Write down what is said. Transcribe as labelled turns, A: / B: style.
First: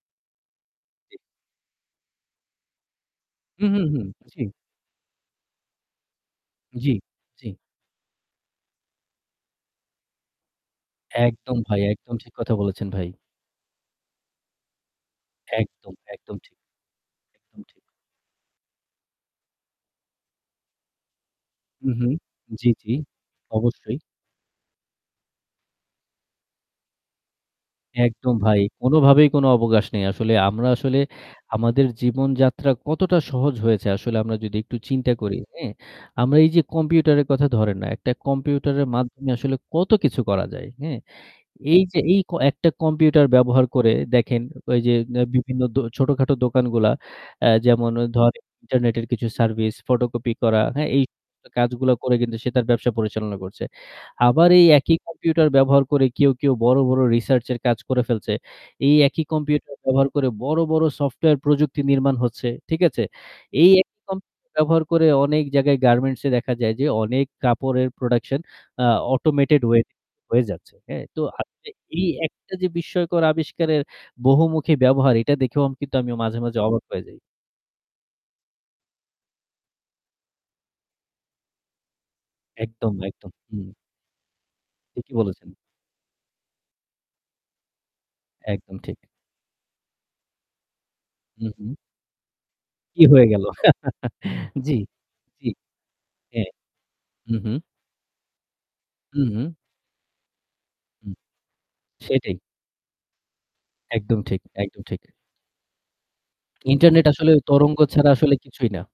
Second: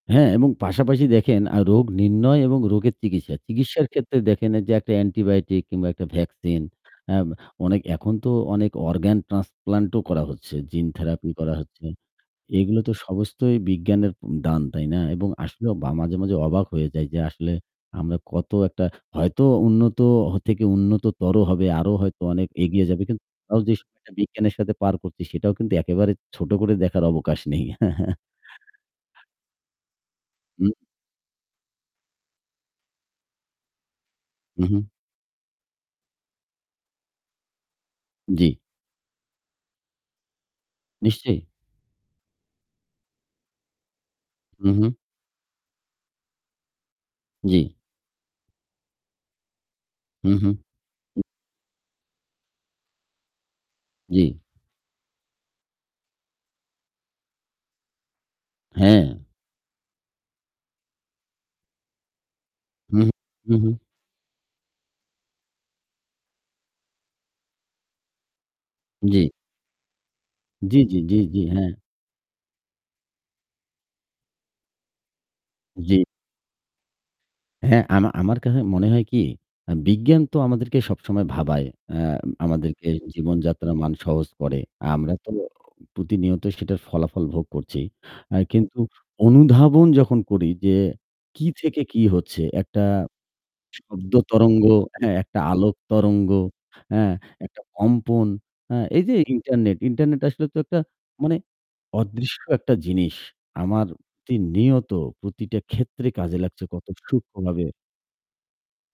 A: হ্যাঁ এবং পাশাপাশি
B: জী।
A: দেখেন আ রোগ নির্ণয় এবং রোগের চিকিৎসা।
B: উহু,
A: চিকিৎসার
B: হু,
A: ক্ষেত্রে
B: খুশি?
A: দেখেন যে একটা অ্যান্টিবায়োটিক কিংবা একটা ভ্যাকসিন,
B: জি,
A: হ্যাঁ, ব
B: জি।
A: অনেক এখন তো অনেক অর্গান ট্রান্সপ্লান্টও করা হচ্ছে, জিন থেরাপি করা
B: একদম ভাই,
A: হচ্ছে।
B: একদম ঠিক কথা
A: এগুলো
B: বলেছেন,
A: তো
B: ভাই।
A: সমস্তই বিজ্ঞানের দান, তাই না? এবং আসলে বা
B: একদম,
A: মাঝে,
B: একদম,
A: মাঝে,
B: ঠিক।
A: অবাক হয়ে যাই যে আসলে
B: একদম ঠিক।
A: আমরা কত একটা হয়তো উন্নত হ থেকে উন্নততর হবে, আরও
B: উহু।
A: হয়তো অনেক
B: জি,
A: এগিয়ে
B: জি।
A: যাবে। কিন্তু তাও যেস
B: অবশ্যই।
A: [unintelligible] বিজ্ঞানের সাথে পার করছি সেটাও কিন্তু একেবারে ছোট করে দেখার অবকাশ নেই।
B: একদম ভাই, কোনোভাবেই কোনো অবকাশ নেই। আসলে আমরা
A: [unintelligible]
B: আসলে আমাদের জীবনযাত্রা কতটা সহজ হয়েছে আসলে আমরা যদি
A: উম
B: একটু
A: হু।
B: চিন্তা করি, হ্যাঁ? আমরা এই যে কম্পিউটারের কথা ধরেন না, একটা
A: জী।
B: কম্পিউটারের মাধ্যমে আসলে কত কিছু করা যায়, হ্যাঁ?
A: নিশ্চয়ই।
B: এই যে, এই ক একটা কম্পিউটার ব্যবহার করে দেখেন, ওই যে
A: উহু।
B: অ্যা বিভিন্ন দো ছোটখাটো দোকানগুলা, অ্যা
A: জী।
B: যেমন ধরেন ইন্টারনেটের কিছু সার্ভিস, ফটোকপি
A: হু, হু।
B: করা, হ্যাঁ? এই কাজগুলা করে কিন্তু সে তার ব্যবসা পরিচালনা করছে।
A: জি।
B: আবার এই একই কম্পিউটার ব্যবহার করে কেউ, কেউ, বড়, বড় রিসার্চের কাজ করে ফেলছে। এই
A: হ্যাঁ।
B: একই কম্পিউটার ব্যবহার করে বড়, বড়, সফটওয়্যার প্রযুক্তি নির্মাণ হচ্ছে। ঠিক আছে?
A: উহু, হু,
B: এই
A: হুম।
B: একই কম্পিউটার ব্যবহার করে অনেক জায়গায় গার্মেন্টস-এ দেখা যায় যে, অনেক কাপড়ের production অ্যা
A: জী।
B: automated way হয়ে যাচ্ছে,
A: জি। জি, জি,
B: হ্যাঁ?
A: জি,
B: তো আ
A: জি, হ্যাঁ।
B: [unintelligible] এই একটা যে বিস্ময়কর আবিষ্কারের বহুমুখী ব্যবহার এটা দেখেও কিন্তু
A: জি।
B: আমিও মাঝে, মাঝে অবাক হয়ে যাই।
A: হ্যাঁ, আম আমার কাছে মনে হয় কি, আ বিজ্ঞান তো আমাদেরকে সবসময় ভাবায়, অ্যা আমাদেরকে
B: একদম, একদম। হুম।
A: জীবনযাত্রা মান সহজ করে। আমরা
B: ঠিকই
A: তো
B: বলেছেন।
A: প্রতিনিয়ত সেটার ফলাফল ভোগ করছি। আ
B: একদম
A: কিন্তু
B: ঠিক।
A: অনুধাবন যখন করি যে কী
B: হুম, হুম।
A: থেকে কী হচ্ছে, একটা
B: কি হয়ে গেল?
A: শব্দ তরঙ্গ,
B: জি,
A: হ্যাঁ, একটা
B: জি।
A: আলোক তরঙ্গ,
B: হ্যাঁ।
A: হ্যাঁ,
B: হুম,
A: একটা
B: হুম।
A: কম্পন, হ্যাঁ, এই যে
B: হুম, হুম।
A: ইন্টারনেট, ইন্টারনেট আসলে তো একটা
B: হুম।
A: মানে
B: সেটাই।
A: অদৃশ্য একটা জিনিস আমার
B: একদম ঠিক, একদম
A: প্রতিনিয়ত
B: ঠিক।
A: প্রতিটা ক্ষেত্রে কাজে লাগছে কত
B: ইন্টারনেট আসলে
A: সূক্ষ্মভাবে।
B: তরঙ্গ ছাড়া আসলে কিছুই না।